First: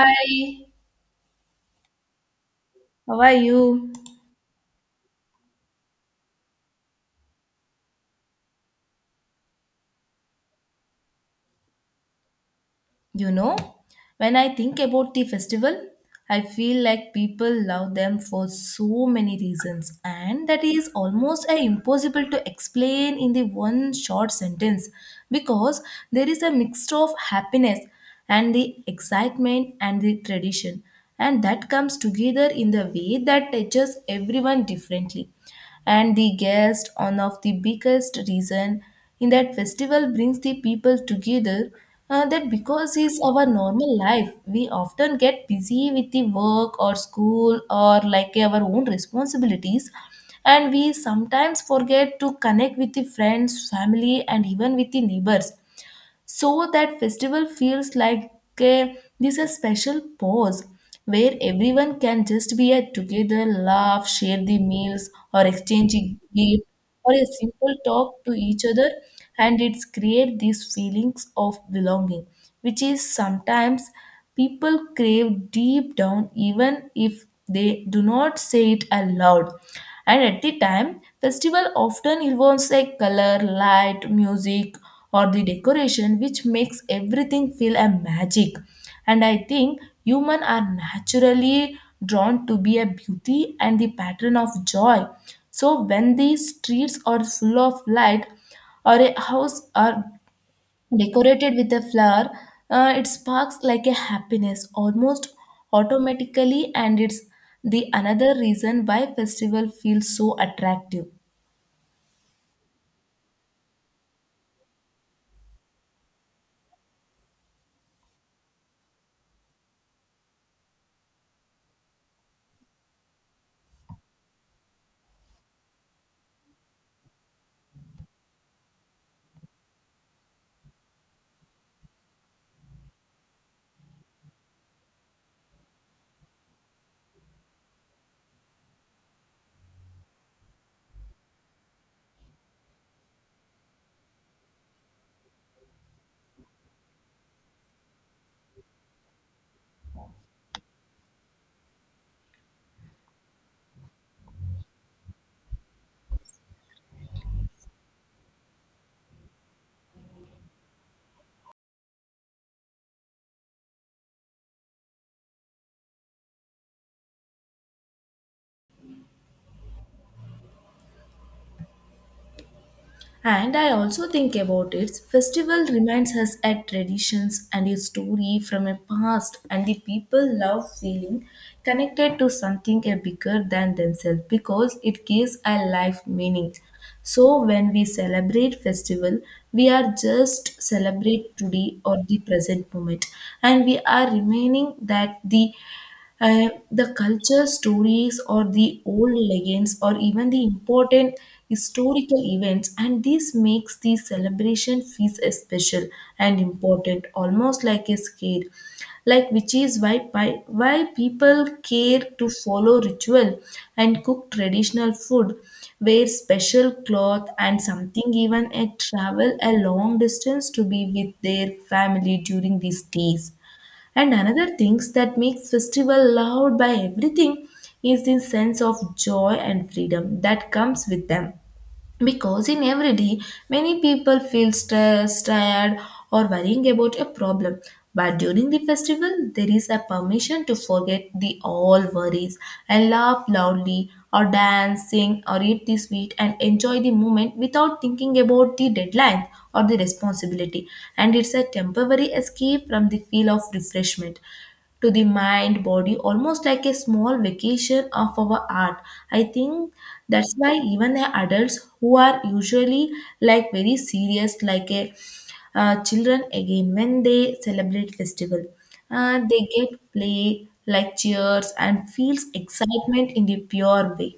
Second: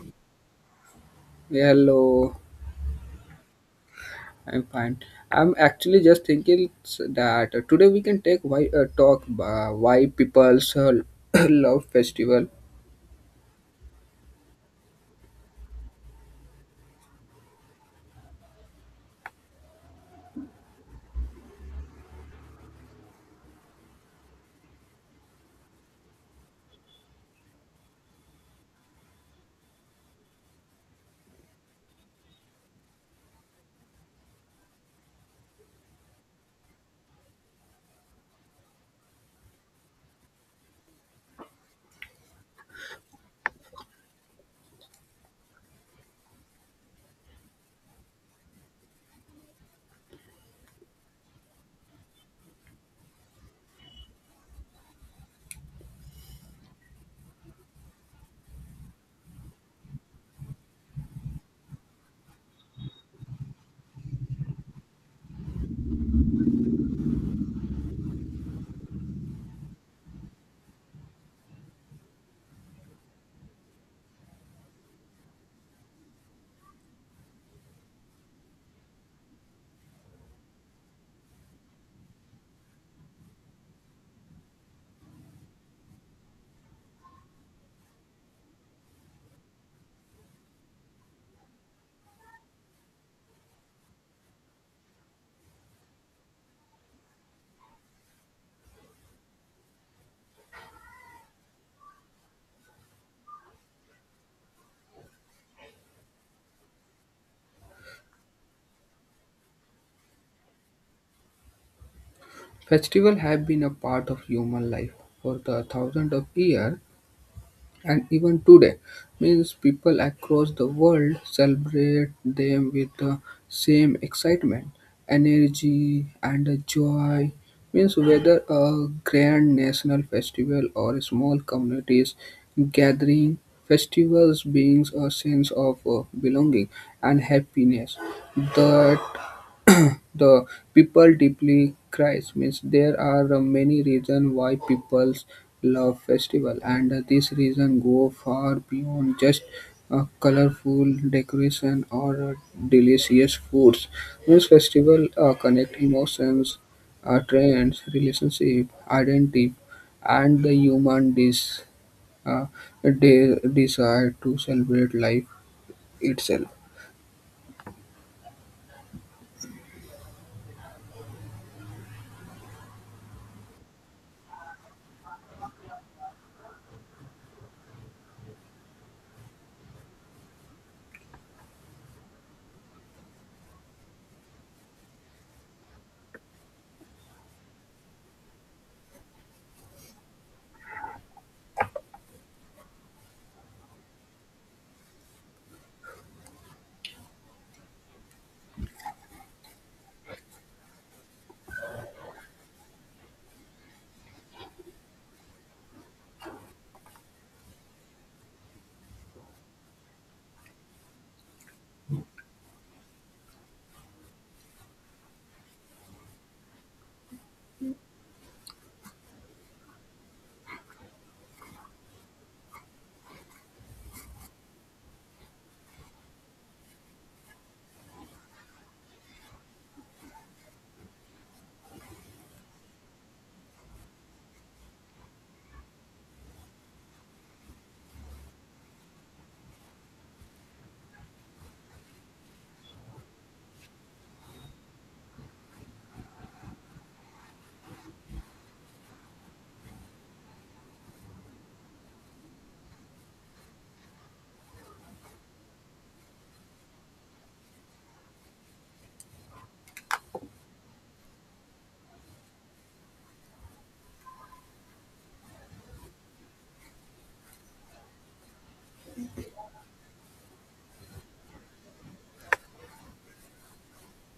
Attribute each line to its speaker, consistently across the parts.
Speaker 1: Hi,
Speaker 2: Yeah, hello,
Speaker 1: how are you?
Speaker 2: I'm fine. I'm actually just thinking that today we can take why people's love festival.
Speaker 1: You know, when I think about the festival, I feel like people love them for so many reasons, and that is almost impossible to explain in the one short sentence because there is a mixture of happiness and the excitement and the tradition, and that comes together in the way that touches everyone differently. And the guest one of the biggest reason in that festival brings the people together, that because is our normal life we often get busy with the work or school or like our own responsibilities, and we sometimes forget to connect with the friends family and even with the neighbors. So that festival feels like this a special pause where everyone can just be at together laugh share the meals or exchange a gift or a simple talk to each other, and it's create these feelings of belonging, which is sometimes people crave deep down, even if they do not say it aloud. And at the time, festival often involves a color, light, music, or the decoration, which makes everything feel a magic. And I think humans are naturally drawn to be a beauty and the pattern of joy. So when the streets are full of light, or a house are decorated with a flower, it sparks like a happiness almost automatically, and it's the another reason why festival feels so attractive.
Speaker 2: Festival have been a part of human life for the thousands of years, and even today means people across the world celebrate them with the same excitement energy and joy means whether a grand national festival or small communities gathering festivals brings a sense of belonging and happiness that the people deeply cries means there are many reasons why people love festival and these reasons go far beyond just colorful decoration or delicious foods. This festival connect emotions, trends, relationship, identity, and the uh, desire to celebrate life itself.
Speaker 1: And I also think about it, festival reminds us at traditions and a story from a past, and the people love feeling connected to something a bigger than themselves because it gives a life meaning. So when we celebrate festival, we are just celebrate today or the present moment, and we are remaining that the the culture, stories, or the old legends, or even the important historical events, and this makes the celebration feels special and important, almost like a scare. Like which is why pi- why people care to follow ritual and cook traditional food, wear special cloth, and something even a travel a long distance to be with their family during these days. And another things that makes festival loved by everything is the sense of joy and freedom that comes with them. Because in everyday, many people feel stressed, tired, or worrying about a problem. But during the festival, there is a permission to forget the all worries and laugh loudly, or dance, sing, or eat the sweet and enjoy the moment without thinking about the deadline or the responsibility. And it's a temporary escape from the feel of refreshment to the mind body, almost like a small vacation of our art. I think that's why even the adults who are usually like very serious like a children again when they celebrate festival, they get play like cheers and feels excitement in the pure way.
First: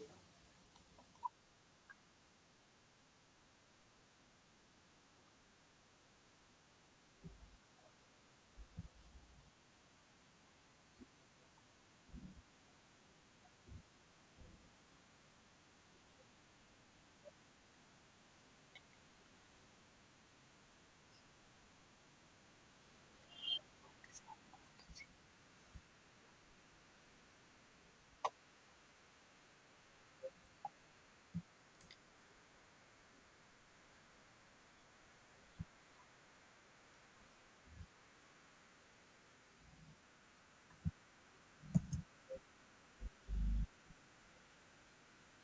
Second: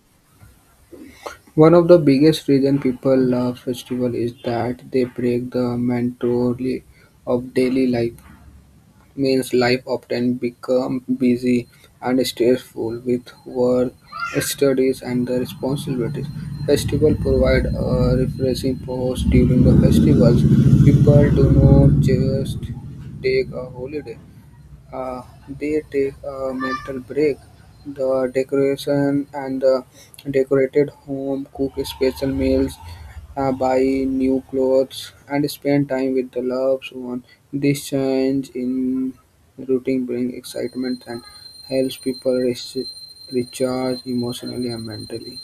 Speaker 2: One of the biggest reason people love festival is that they break the monotony of daily life. Means life often become busy and stressful with work, studies, and the responsibilities. Festival provide a refreshing pause during the festivals. People do not just take a holiday, uh, they take a mental break. The decoration and the decorated home cook special meals, buy new clothes, and spend time with the loved one. This change in routine brings excitement and helps people recharge emotionally and mentally.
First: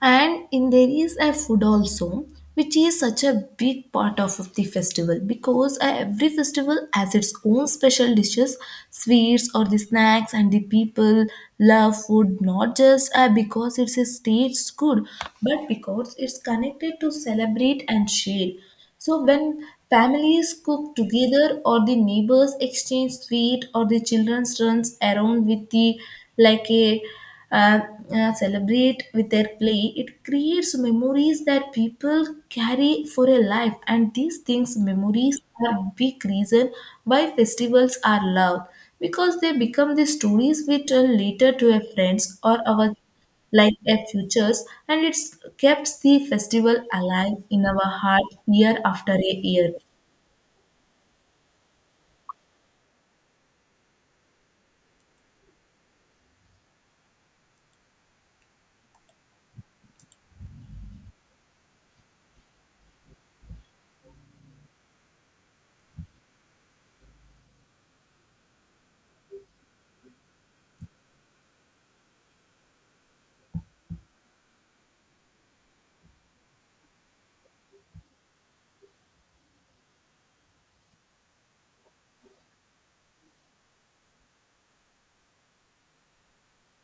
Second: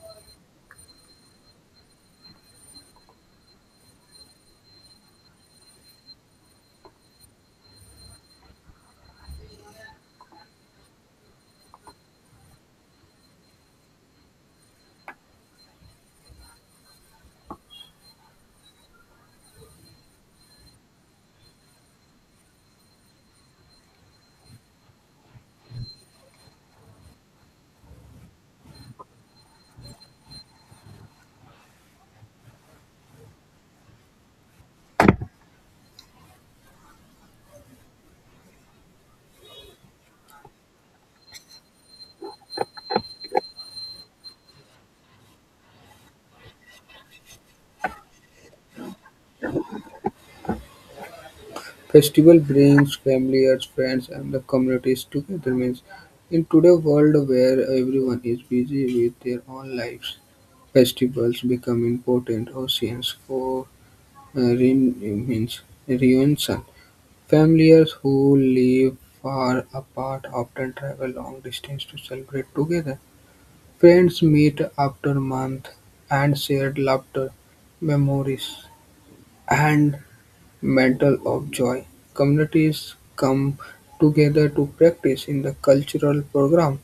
Speaker 1: And in there is a food also, which is such a big part of the festival because every festival has its own special dishes sweets or the snacks, and the people love food not just because it's a staged good, but because it's connected to celebrate and share. So when families cook together or the neighbors exchange sweet or the children runs around with the like a uh, celebrate with their play, it creates memories that people carry for a life. And these things, memories, are big reason why festivals are loved, because they become the stories we tell later to our friends or our like their futures, and it keeps the festival alive in our heart year after a year.
Speaker 2: Festival brings families, friends and the communities together means in today's world where everyone is busy with their own lives, festivals become important oceans for reun- means reunion. Families who live far apart often travel long distance to celebrate together. Friends meet after month and share laughter, memories, and Mantle of Joy. Communities come together to practice in the cultural program,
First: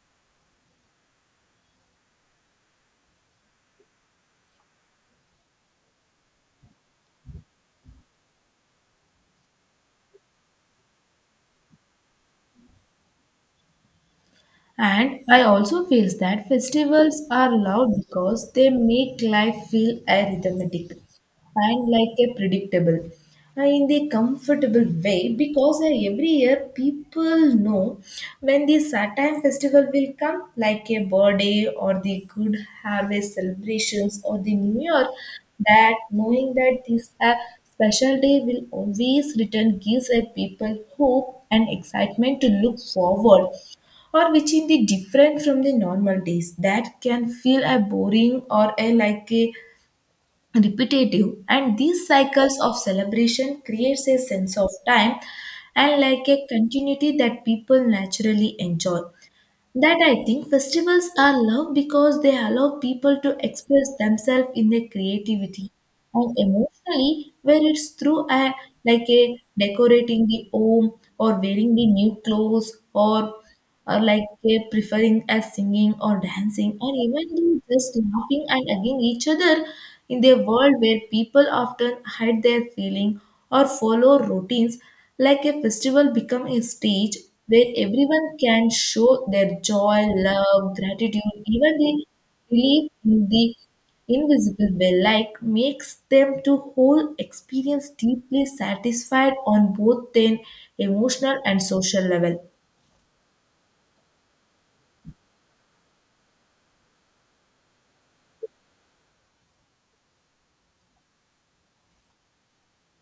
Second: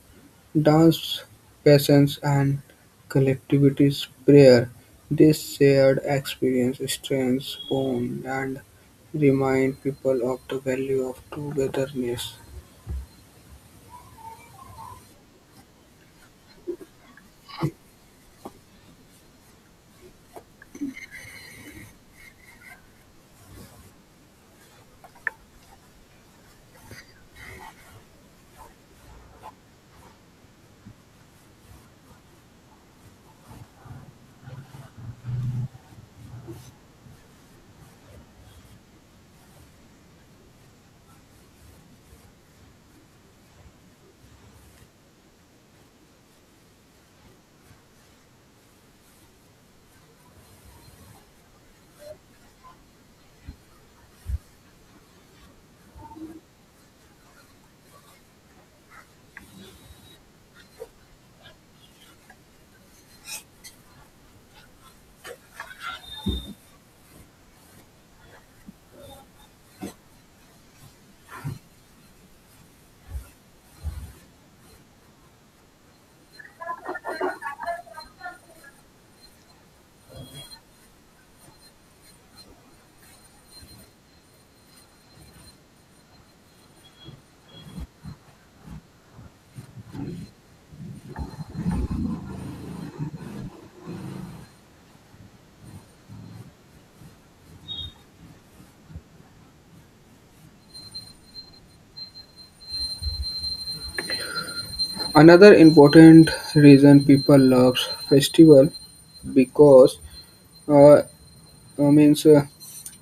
Speaker 2: dance, pageants, and collectivities prayer. This shared experience strengthens bonds and remind people of the value of togetherness.
Speaker 1: And I also feel that festivals are loud because they make life feel arithmetic and like a predictable, in the comfortable way because every year people know when the Saturn festival will come like a birthday or the good harvest celebrations or the new year. That knowing that this special day will always return gives a people hope and excitement to look forward, or which in the different from the normal days that can feel a boring or a like a repetitive, and these cycles of celebration creates a sense of time and like a continuity that people naturally enjoy. That I think festivals are loved because they allow people to express themselves in their creativity and emotionally, where it's through a like a decorating the home or wearing the new clothes or like a preferring a singing or dancing or even the just laughing and again each other. In a world where people often hide their feeling or follow routines, like a festival become a stage where everyone can show their joy, love, gratitude, even the belief in the invisible way, like makes them to whole experience deeply satisfied on both their emotional and social level.
Speaker 2: Another important reason people love festival because uh, means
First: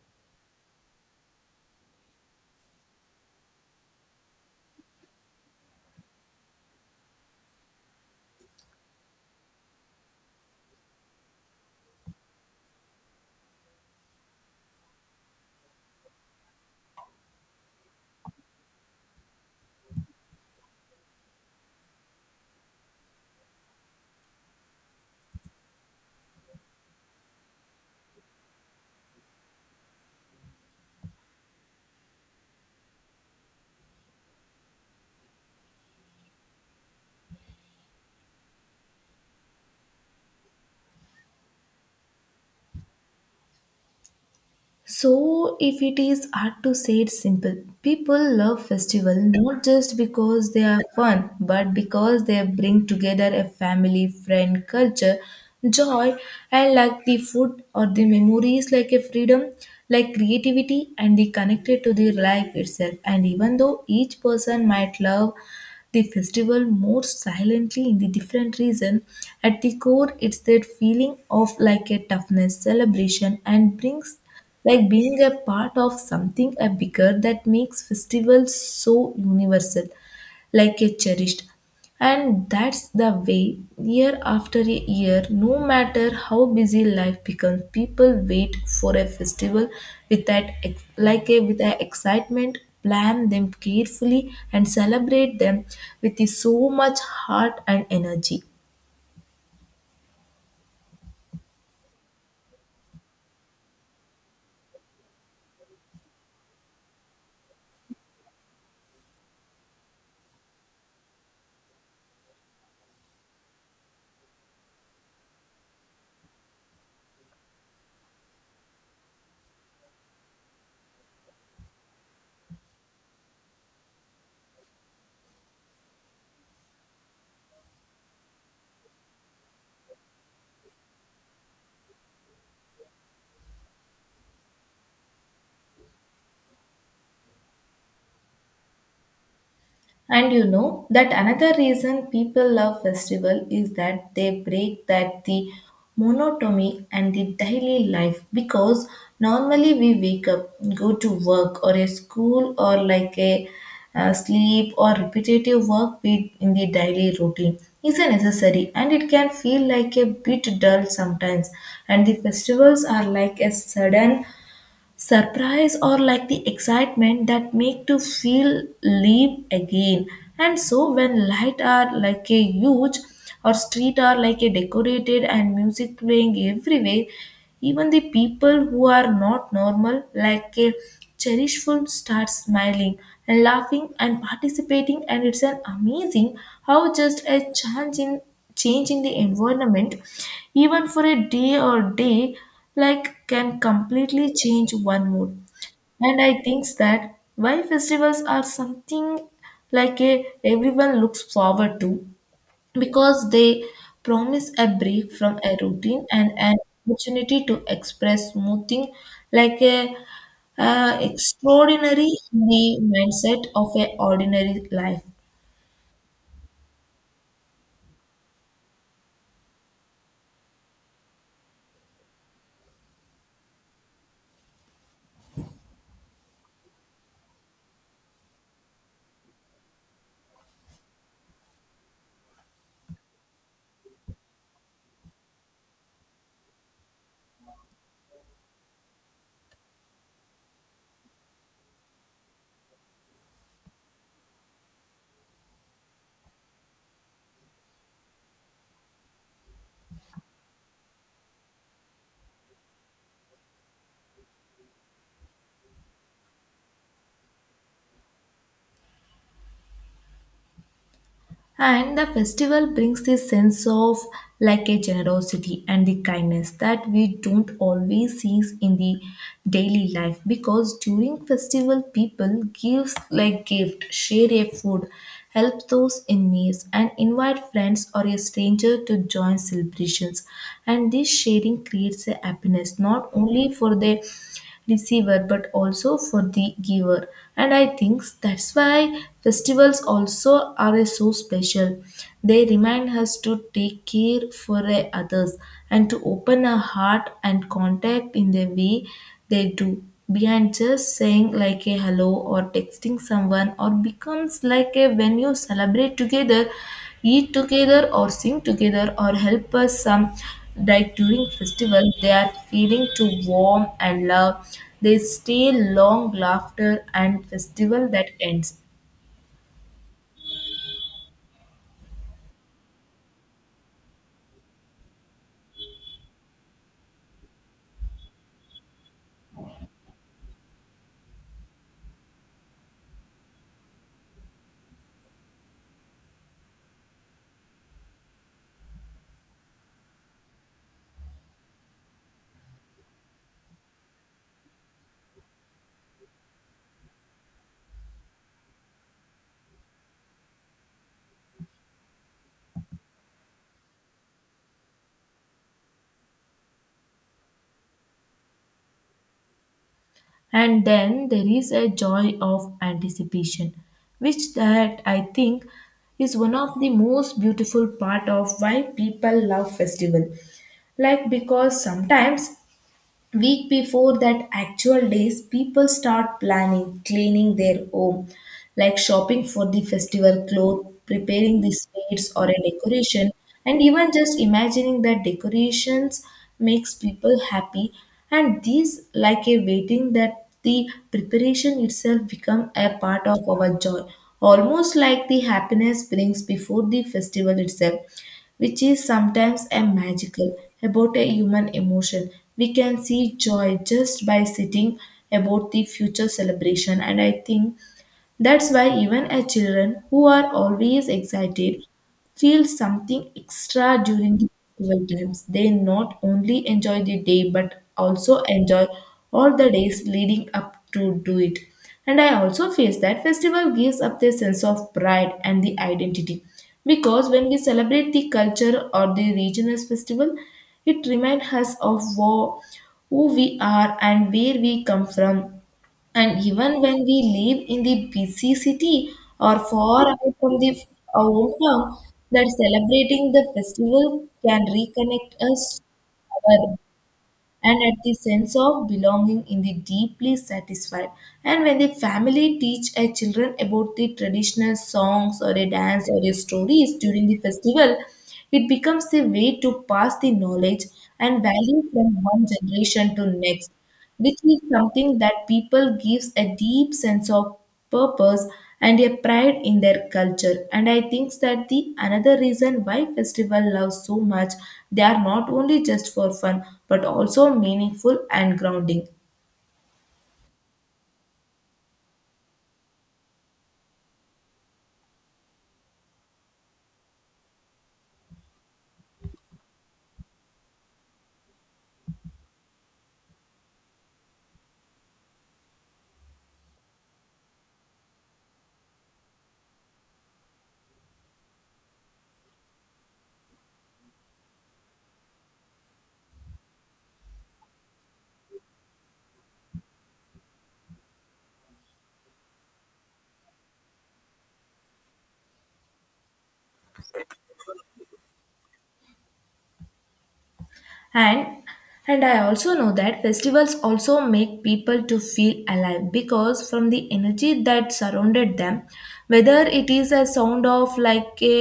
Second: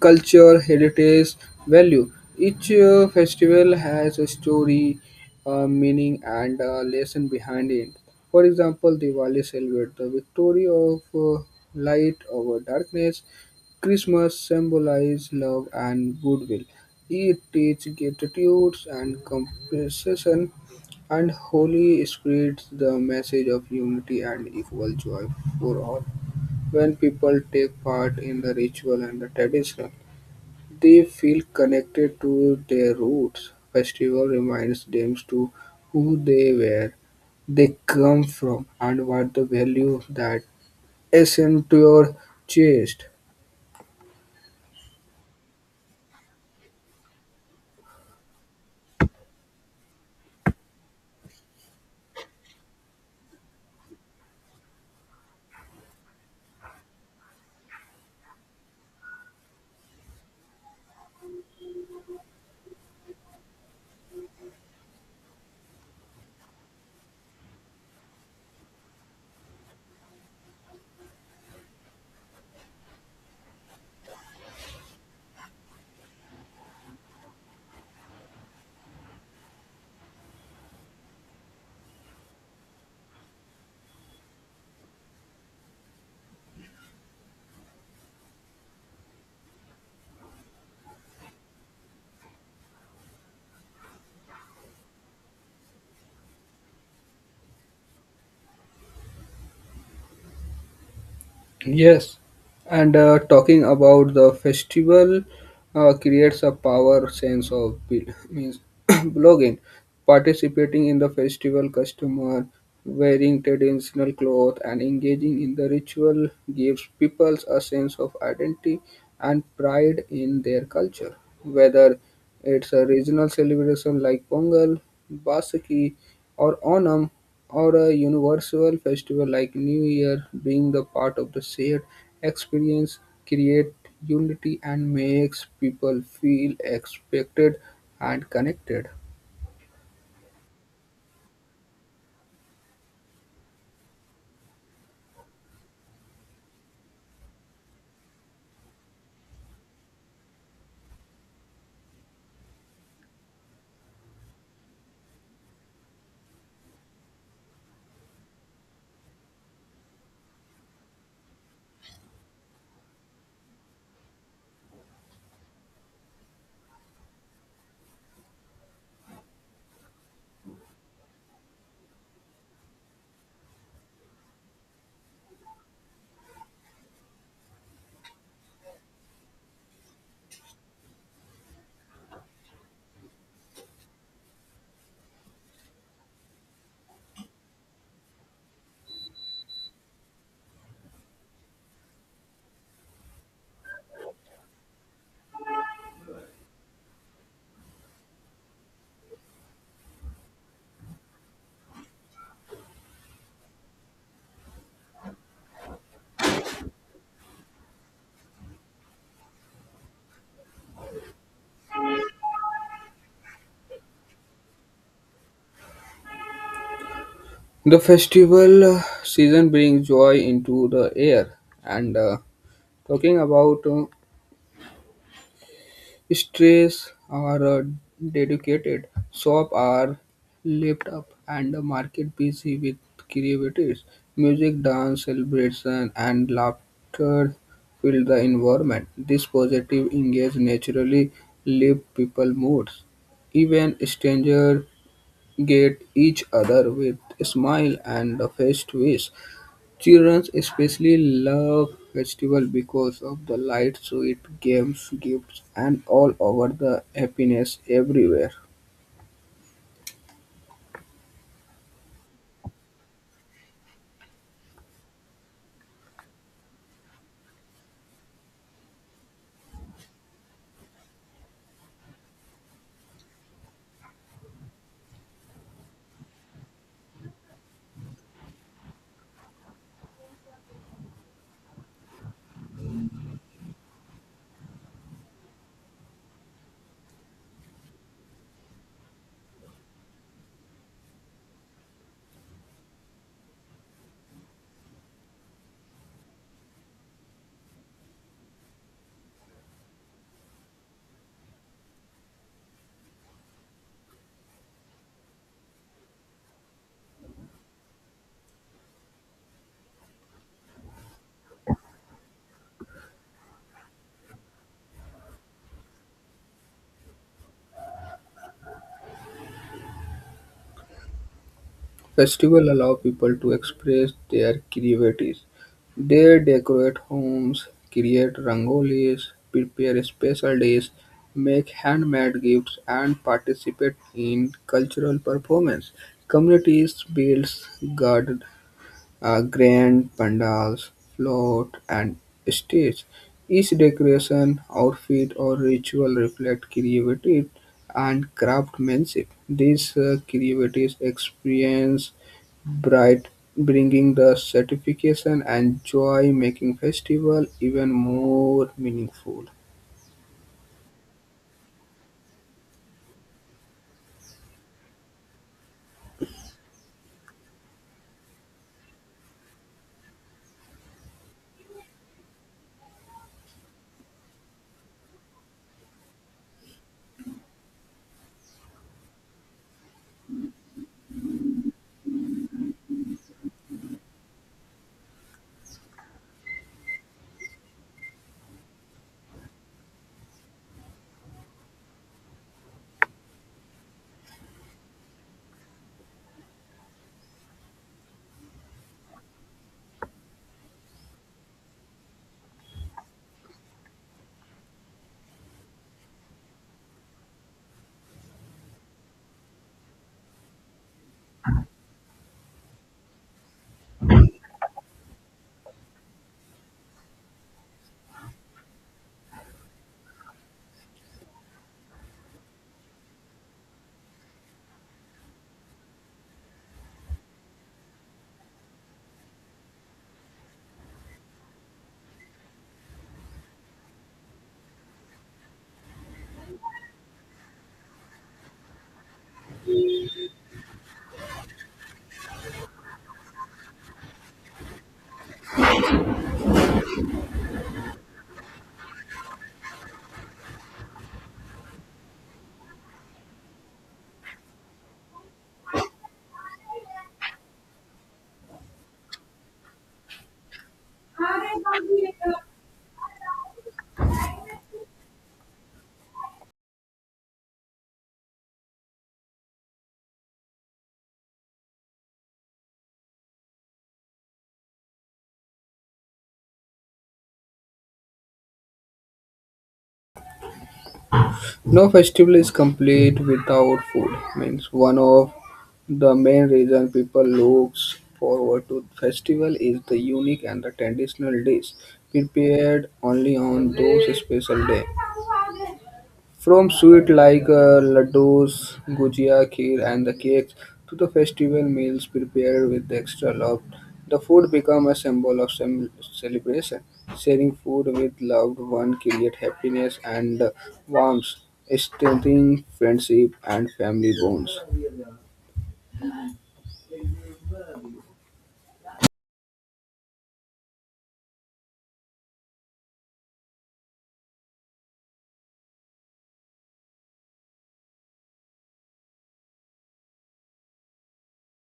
Speaker 2: culture, heritage, value. Each festival has a story, meaning, and a lesson behind it. For example, Diwali celebrates the victory of light over darkness. Christmas symbolizes love and goodwill. It teaches gratitude and compassion, and Holy spreads the message of unity and equal joy for all. When people take part in the ritual and the tradition, they feel connected to their roots. Festival reminds them to who they were, they come from, and what the value that is into your chest.
Speaker 1: So, if it is hard to say it simple, people love festival not just because they are fun, but because they bring together a family, friend, culture, joy, and like the food or the memories, like a freedom, like creativity, and the connected to the life itself. And even though each person might love the festival more silently in the different reason, at the core it's that feeling of like a toughness celebration and brings like being a part of something a bigger that makes festivals so universal like a cherished. And that's the way year after a year, no matter how busy life becomes, people wait for a festival with like a with a excitement, plan them carefully, and celebrate them with so much heart and energy.
Speaker 2: Yes, and talking about the festival creates a power sense of bel- means blogging, participating in the festival customer, wearing traditional clothes and engaging in the ritual gives people a sense of identity and pride in their culture. Whether it's a regional celebration like Pongal, Basaki, or Onam, or a universal festival like New Year being the part of the shared experience create unity and makes people feel expected and connected.
Speaker 1: And you know that another reason people love festival is that they break that the monotony and the daily life because normally we wake up, go to work or a school or like a sleep or repetitive work we in the daily routine is a necessary, and it can feel like a bit dull sometimes. And the festivals are like a sudden surprise or like the excitement that make to feel live again. And so when light are like a huge or street are like a decorated and music playing everywhere, even the people who are not normal like a cherishful start smiling and laughing and participating, and it's an amazing how just a change in the environment, even for a day or day, like can completely change one mood. And I think that why festivals are something like a everyone looks forward to, because they promise a break from a routine and an opportunity to express something like a extraordinary in the mindset of a ordinary life.
Speaker 2: The festival season brings joy into the air and talking about Strays are a dedicated shop are lit up and the market busy with creativities. Music, dance, celebration and laughter fill the environment. This positive engage naturally lift people moods. Even strangers get each other with smile and a face twist. Children especially love festival because of the light, sweet games, gifts, and all over the happiness everywhere.
Speaker 1: And the festival brings this sense of like a generosity and the kindness that we don't always see in the daily life, because during festival people gives like gift, share a food, help those in need and invite friends or a stranger to join celebrations. And this sharing creates a happiness not only for the receiver but also for the giver, and I think that's why festivals also are so special. They remind us to take care for others and to open our heart and contact in the way they do behind just saying like a hello or texting someone, or becomes like a when you celebrate together eat together or sing together or help us some like during festival they are feeling to warm and love, they stay long laughter and festival that ends.
Speaker 2: Festival allow people to express their creativity. They decorate homes, create rangolis, prepare special dishes, make handmade gifts, and participate in cultural performance. Communities build grand pandals, float, and stage. Each decoration, outfit, or ritual reflect creativity and craftsmanship. This creativity experience bright, bringing the satisfaction and joy, making festival even more meaningful.
Speaker 1: And then there is a joy of anticipation, which that I think is one of the most beautiful part of why people love festival, like because sometimes week before that actual days people start planning cleaning their home, like shopping for the festival clothes preparing the sweets or a decoration, and even just imagining that decorations makes people happy. And these like a waiting that the preparation itself become a part of our joy, almost like the happiness brings before the festival itself, which is sometimes a magical about a human emotion. We can see joy just by sitting about the future celebration, and I think that's why even as children who are always excited feel something extra during the festival times. They not only enjoy the day but also enjoy all the days leading up to do it. And I also feel that festival gives up their sense of pride and the identity. Because when we celebrate the culture or the regional festival, it reminds us of who we are and where we come from, and even when we live in the busy city or far away from the our hometown, that celebrating the festival can reconnect us our- and at the sense of belonging in the deeply satisfied. And when the family teach our children about the traditional songs or a dance or a stories during the festival, it becomes the way to pass the knowledge and value from one generation to next, which is something that people gives a deep sense of purpose and a pride in their culture. And I think that the another reason why festival love so much, they are not only just for fun but also meaningful and grounding.
Speaker 2: No festival is complete without food. Means one of the main reason people looks forward to festival is the unique and the traditional dish prepared only on those special day. From sweet like laddus, gujia, kheer, and the cakes to the festival meals prepared with extra love, the food become a symbol of celebration. Sharing food with loved one create happiness and warmth, strengthening friendship and family bonds.
Speaker 1: And and I also know that festivals also make people to feel alive because from the energy that surrounded them, whether it is a sound of like a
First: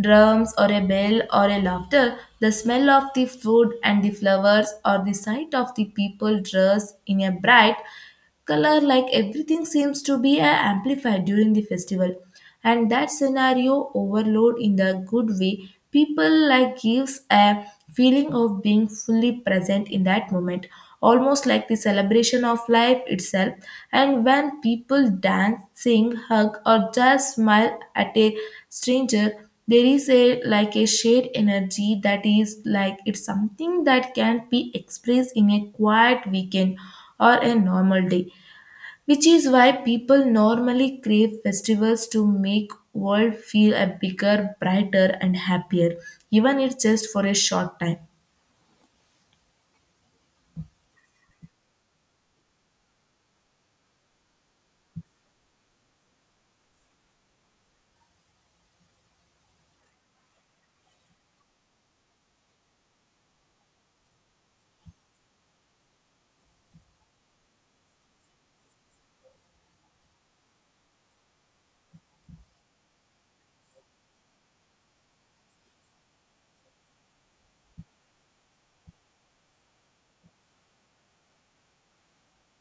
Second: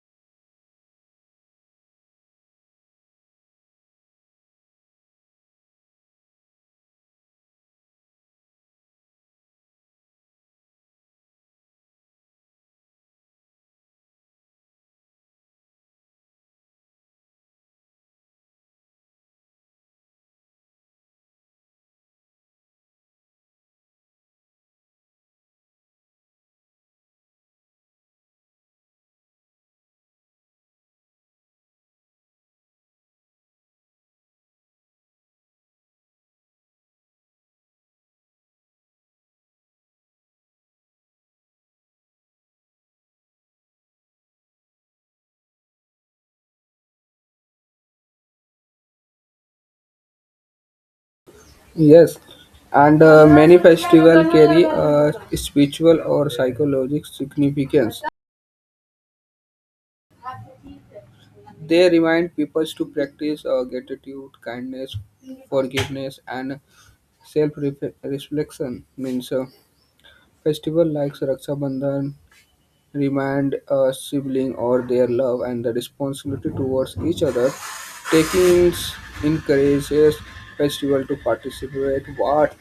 Speaker 1: drums or a bell or a laughter, the smell of the food and the flowers, or the sight of the people dressed in a bright color, like everything seems to be amplified during the festival. And that scenario overload in the good way, people like gives a feeling of being fully present in that moment, almost like the celebration of life itself. And when people dance, sing, hug, or just smile at a stranger, there is a like a shared energy that is like it's something that can be expressed in a quiet weekend or a normal day, which is why people normally crave festivals to make world feel a bigger, brighter and happier, even if just for a short time.
Speaker 2: Yes, and many festivals carry a spiritual or psychological significance. They remind people to practice gratitude, kindness, forgiveness, and self-reflection. Means festival like Raksha Bandhan remind a sibling or their love and the responsibility towards each other. Taking encourages festival to participate what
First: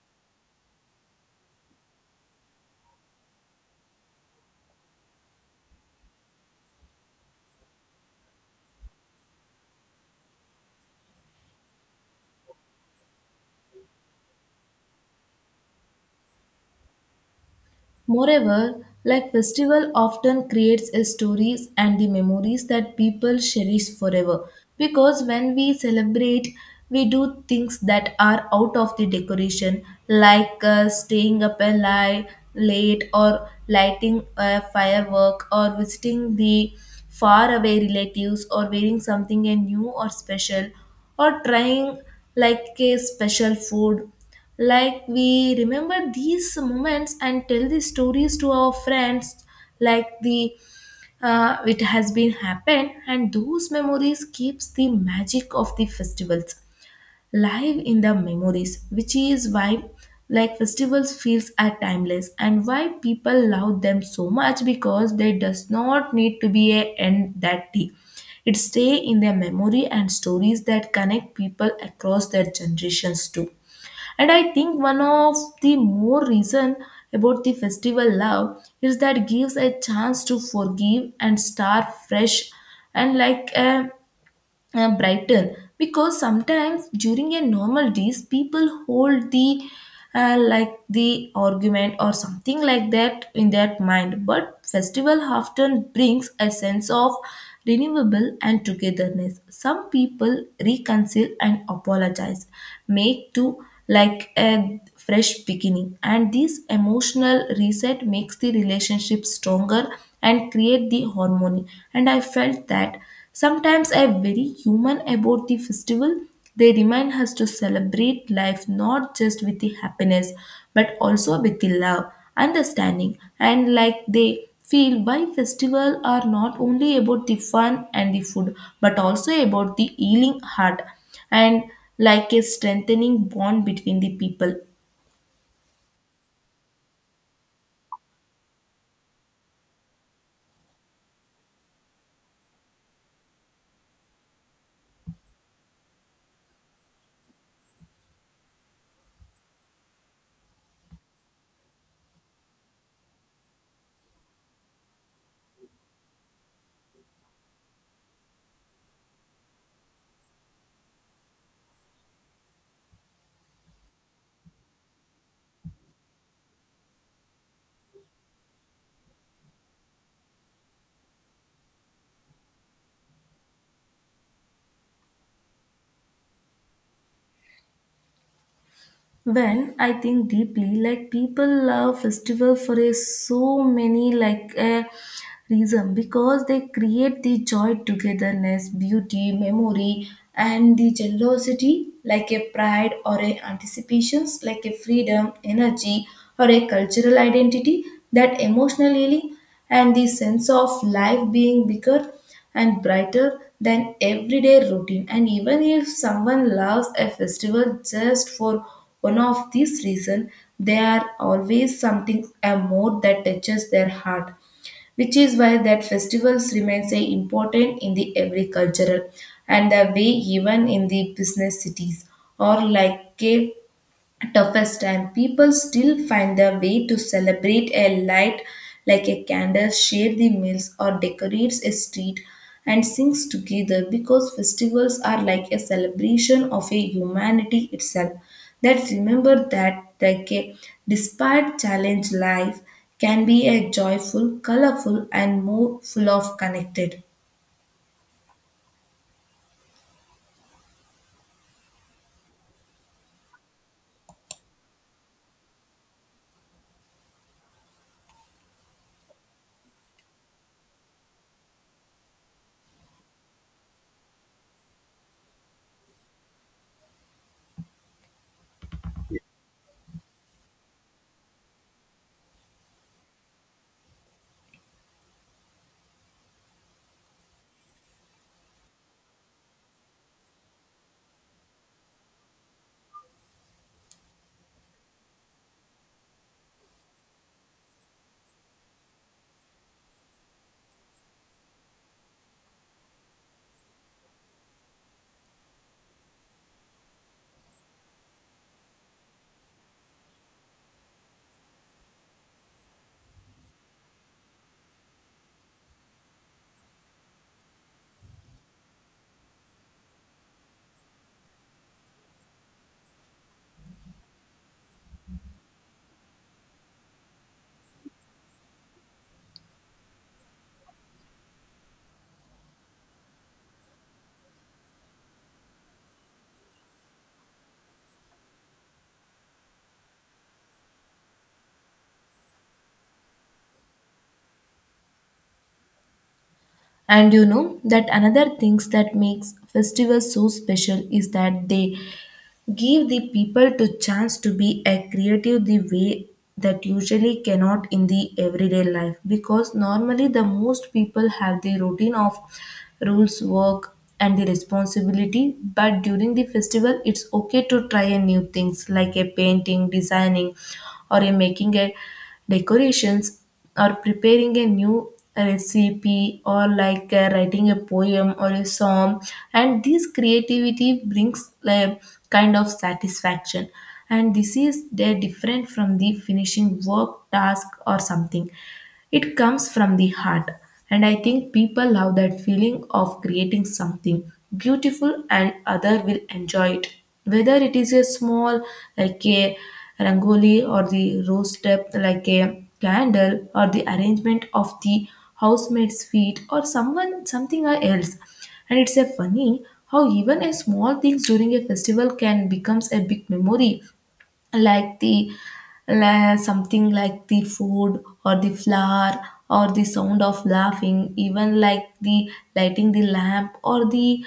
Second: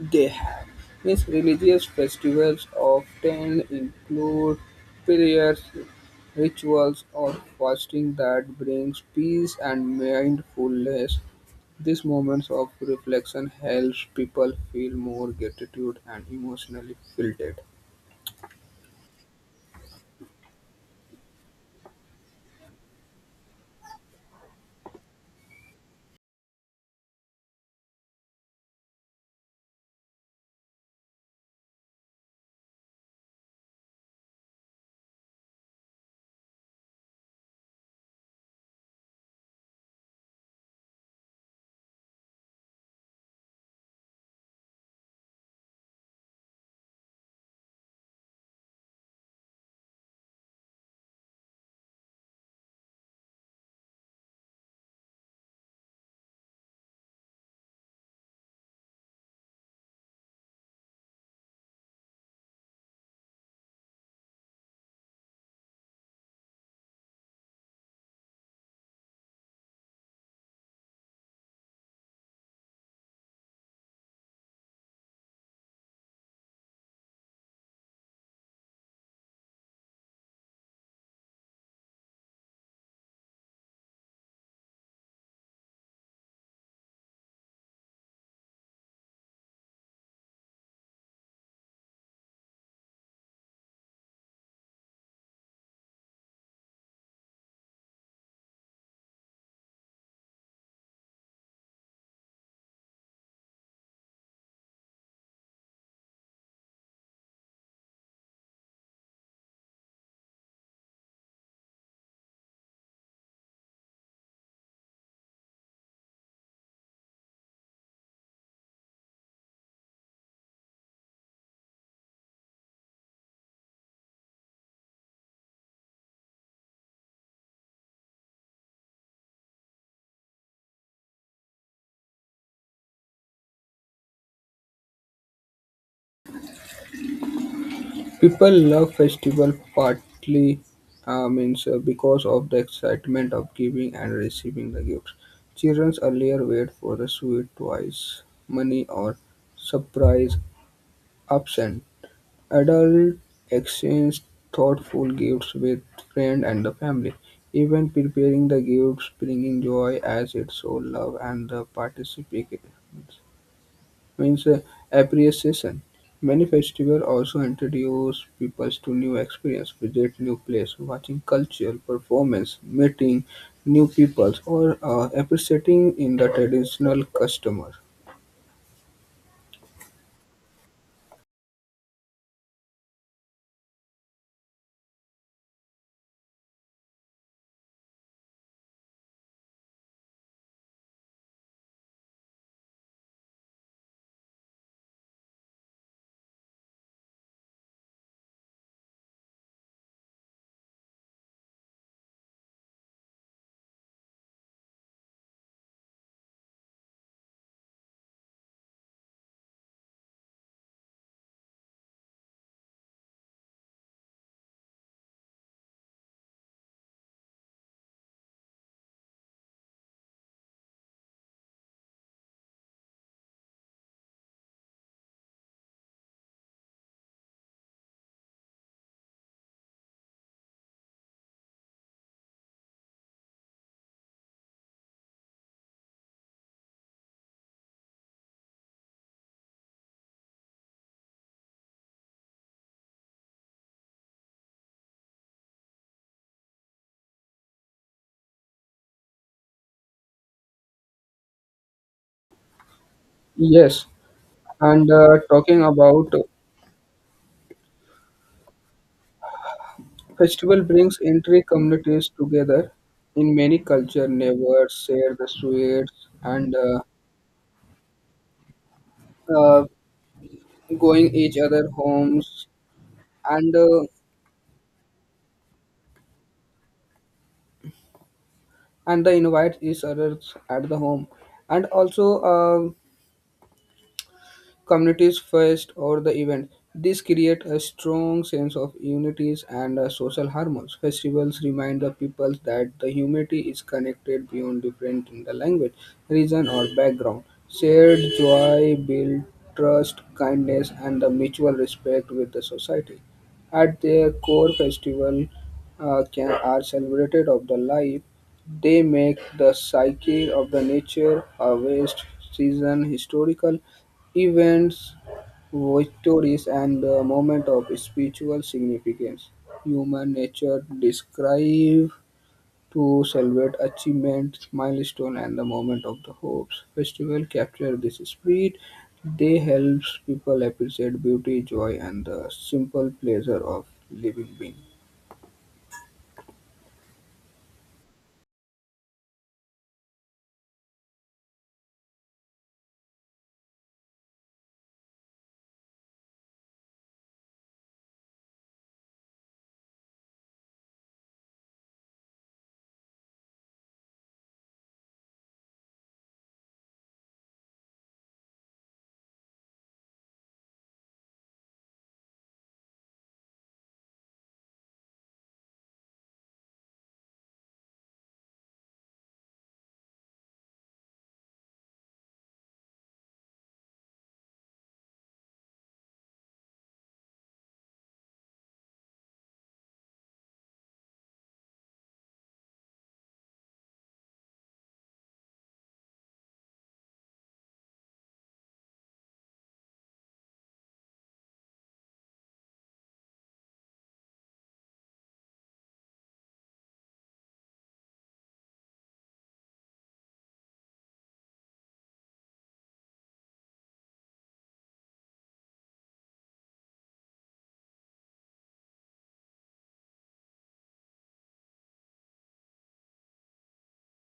Speaker 2: they have. Yes, religious festivals often include prayers, rituals, or fasting that brings peace and mindfulness. These moments of reflection helps people feel more gratitude and emotionally filled.
Speaker 1: Moreover, like festival often creates a stories and the memories that people cherish forever. Because when we celebrate, we do things that are out of the decoration, like staying up a li- late, or lighting a firework, or visiting the far away relatives, or wearing something new or special, or trying like a special food. Like we remember these moments and tell the stories to our friends, like the it has been happened, and those memories keeps the magic of the festivals live in the memories, which is why like festivals feels are timeless and why people love them so much, because they does not need to be a end that day. It stay in their memory and stories that connect people across their generations too. And I think one of the more reason about the festival love is that gives a chance to forgive and start fresh, and like a brighten, because sometimes during a normal days people hold the like the argument or something like that in their mind, but festival often brings a sense of renewable and togetherness. Some people reconcile and apologize, make to like a fresh beginning, and this emotional reset makes the relationship stronger and create the harmony. And I felt that sometimes I am very human about the festival. They remind us to celebrate life not just with the happiness, but also with the love, understanding, and like they feel why festival are not only about the fun and the food, but also about the healing heart and like a strengthening bond between the people.
Speaker 2: People love festival partly, means because of the excitement of giving and receiving the gifts. Children earlier wait for the sweet toys, money, or surprise absent. Adults exchange thoughtful gifts with friends and the family. Even preparing the gifts bringing joy as it shows love and the participation means appreciation. Many festivals also introduce people to new experience, visit new place, watching cultural performance, meeting new peoples, or appreciating in the traditional customer.
Speaker 1: When I think deeply, like people love festival for a so many like a reason, because they create the joy, togetherness, beauty, memory, and the generosity, like a pride or a anticipations, like a freedom, energy, or a cultural identity that emotionally and the sense of life being bigger and brighter than everyday routine. And even if someone loves a festival just for one of these reasons, they are always something a more that touches their heart, which is why that festivals remain say important in the every cultural and the way, even in the business cities or like cave toughest time, people still find their way to celebrate a light like a candle, share the meals, or decorates a street and sings together because festivals are like a celebration of a humanity itself. That remember that like a despite challenge life can be a joyful, colorful, and more full of connected.
Speaker 2: Yes, and talking about festival brings entry communities together. In many culture, neighbors share the sweets and uh, going each other homes and uh, and they invite each other at the home and also communities first or the event. This create a strong sense of unities and social harmony. Festivals remind the people that the humanity is connected beyond different in the language, region or background. Shared joy build trust, kindness and the mutual respect with the society. At their core festival can are celebrated of the life they make the psyche of the nature, harvest, season, historical, events, victories, and the moment of spiritual significance. Human nature describe to celebrate achievements, milestone, and the moment of the hopes. Festival capture this spirit. They helps people appreciate beauty, joy, and the simple pleasure of living being.
Speaker 1: And you know that another things that makes festivals so special is that they give the people to chance to be a creative the way that usually cannot in the everyday life, because normally the most people have the routine of rules work and the responsibility, but during the festival it's okay to try a new things, like a painting, designing, or a making a decorations, or preparing a new recipe, or like writing a poem or a song. And this creativity brings a kind of satisfaction, and this is they different from the finishing work task or something, it comes from the heart. And I think people love that feeling of creating something beautiful and other will enjoy it, whether it is a small like a rangoli or the rose step, like a candle or the arrangement of the housemaid's feet, or someone something else. And it's a funny how even a small things during a festival can becomes a big memory, like the something like the food or the flower, or the sound of laughing, even like the lighting the lamp, or the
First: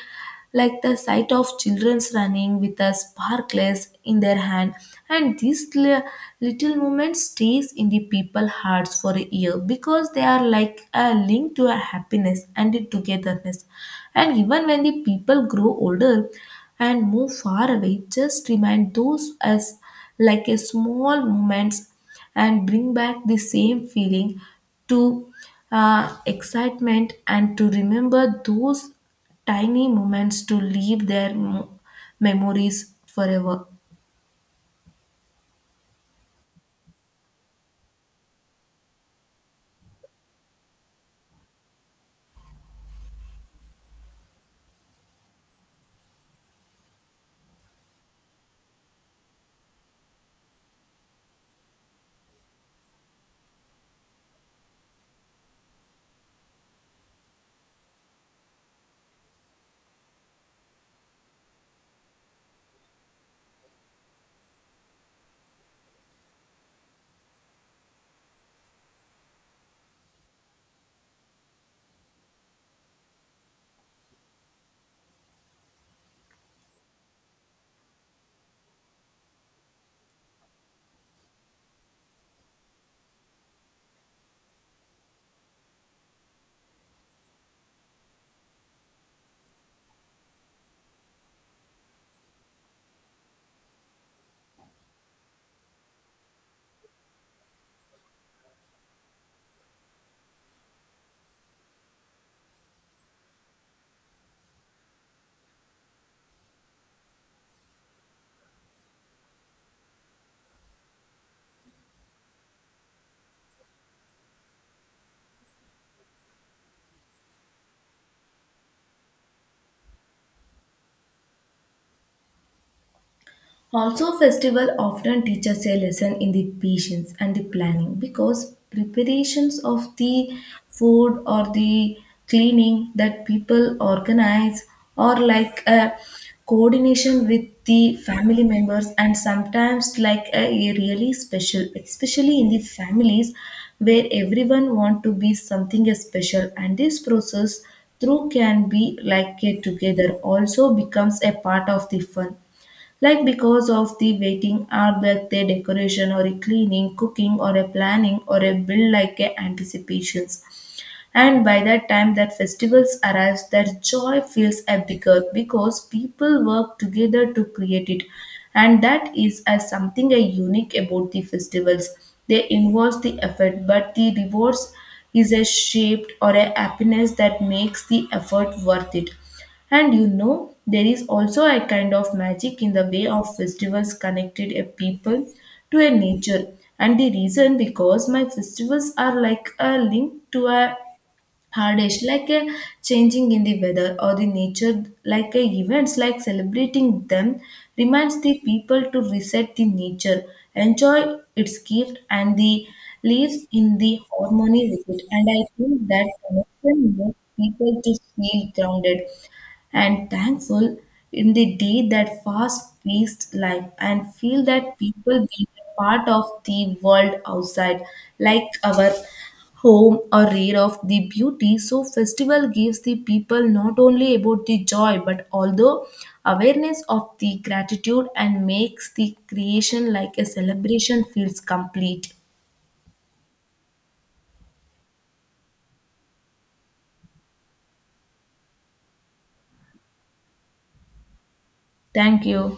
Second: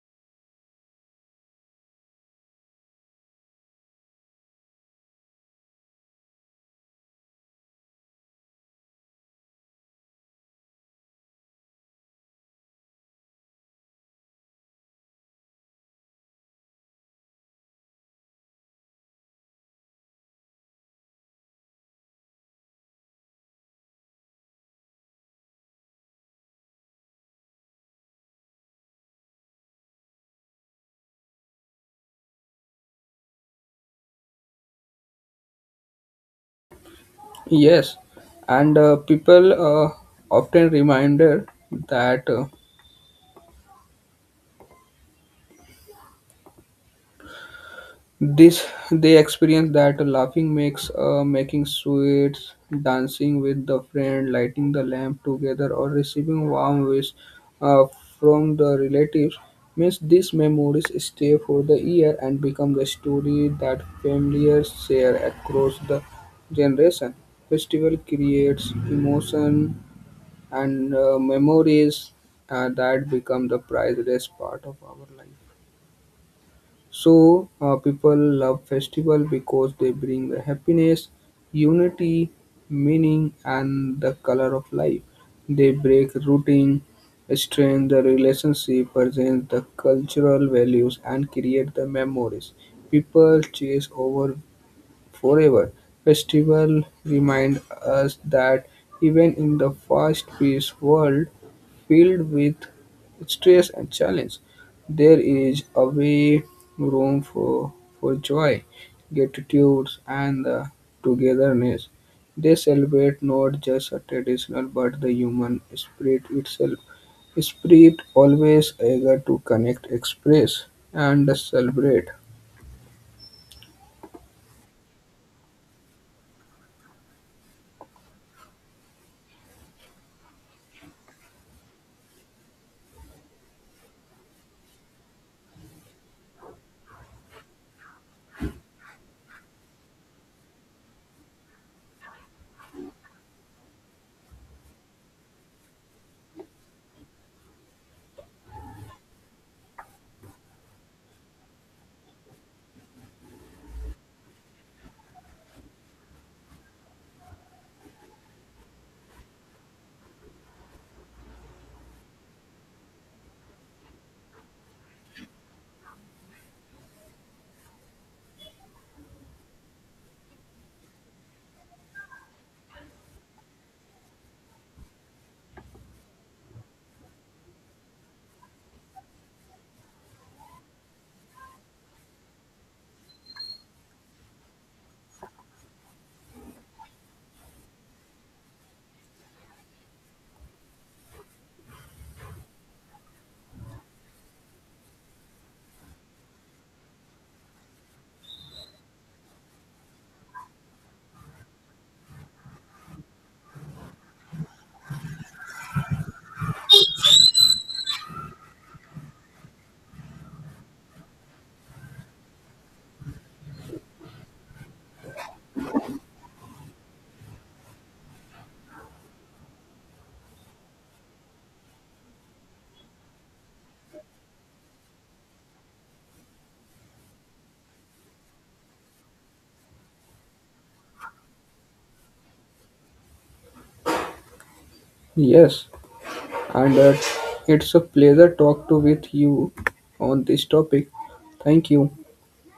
Speaker 1: like the sight of children's running with a sparkless in their hand. And little moment stays in the people hearts for a year, because they are like a link to a happiness and the togetherness. And even when the people grow older and move far away, just remind those as like a small moments and bring back the same feeling to excitement, and to remember those tiny moments to leave their memories forever.
Speaker 2: Yes, and people often reminded that. This they experience that laughing makes making sweets, dancing with the friend, lighting the lamp together, or receiving warm wish uh, from the relatives means these memories stay for the year and become the story that families share across the generation. Festival creates emotion and memories that become the priceless part of our life. So people love festival because they bring the happiness, unity, meaning, and the color of life. They break routine, strengthen the relationship, present the cultural values, and create the memories. People chase over forever. Festival remind us that even in the fast-paced world filled with stress and challenge, there is a way room for joy, gratitude, and the togetherness. They celebrate not just a traditional but the human spirit itself. Spirit always eager to connect, express, and celebrate.
Speaker 1: Also, festival often teach us a lesson in the patience and the planning, because preparations of the food or the cleaning that people organize, or like a coordination with the family members, and sometimes like a really special especially in the families where everyone want to be something is special, and this process through can be like a together also becomes a part of the fun, like because of the waiting or birthday decoration, or a cleaning, cooking, or a planning, or a build like a anticipations. And by that time that festivals arrives, that joy feels a bigger because people work together to create it. And that is as something a unique about the festivals, they involve the effort, but the rewards is a shaped or a happiness that makes the effort worth it. And you know, there is also a kind of magic in the way of festivals connected a people to a nature. And the reason because my festivals are like a link to a hardest, like a changing in the weather or the nature, like a events, like celebrating them, reminds the people to reset the nature, enjoy its gift, and the lives in the harmony with it. And I think that connection makes people to feel grounded and thankful in the day that fast-paced life, and feel that people be a part of the world outside, like our home or rare of the beauty. So festival gives the people not only about the joy but also awareness of the gratitude and makes the creation like a celebration feels complete.
Speaker 2: Yes, and it's a pleasure talk to with you on this topic. Thank you.
Speaker 1: Thank you.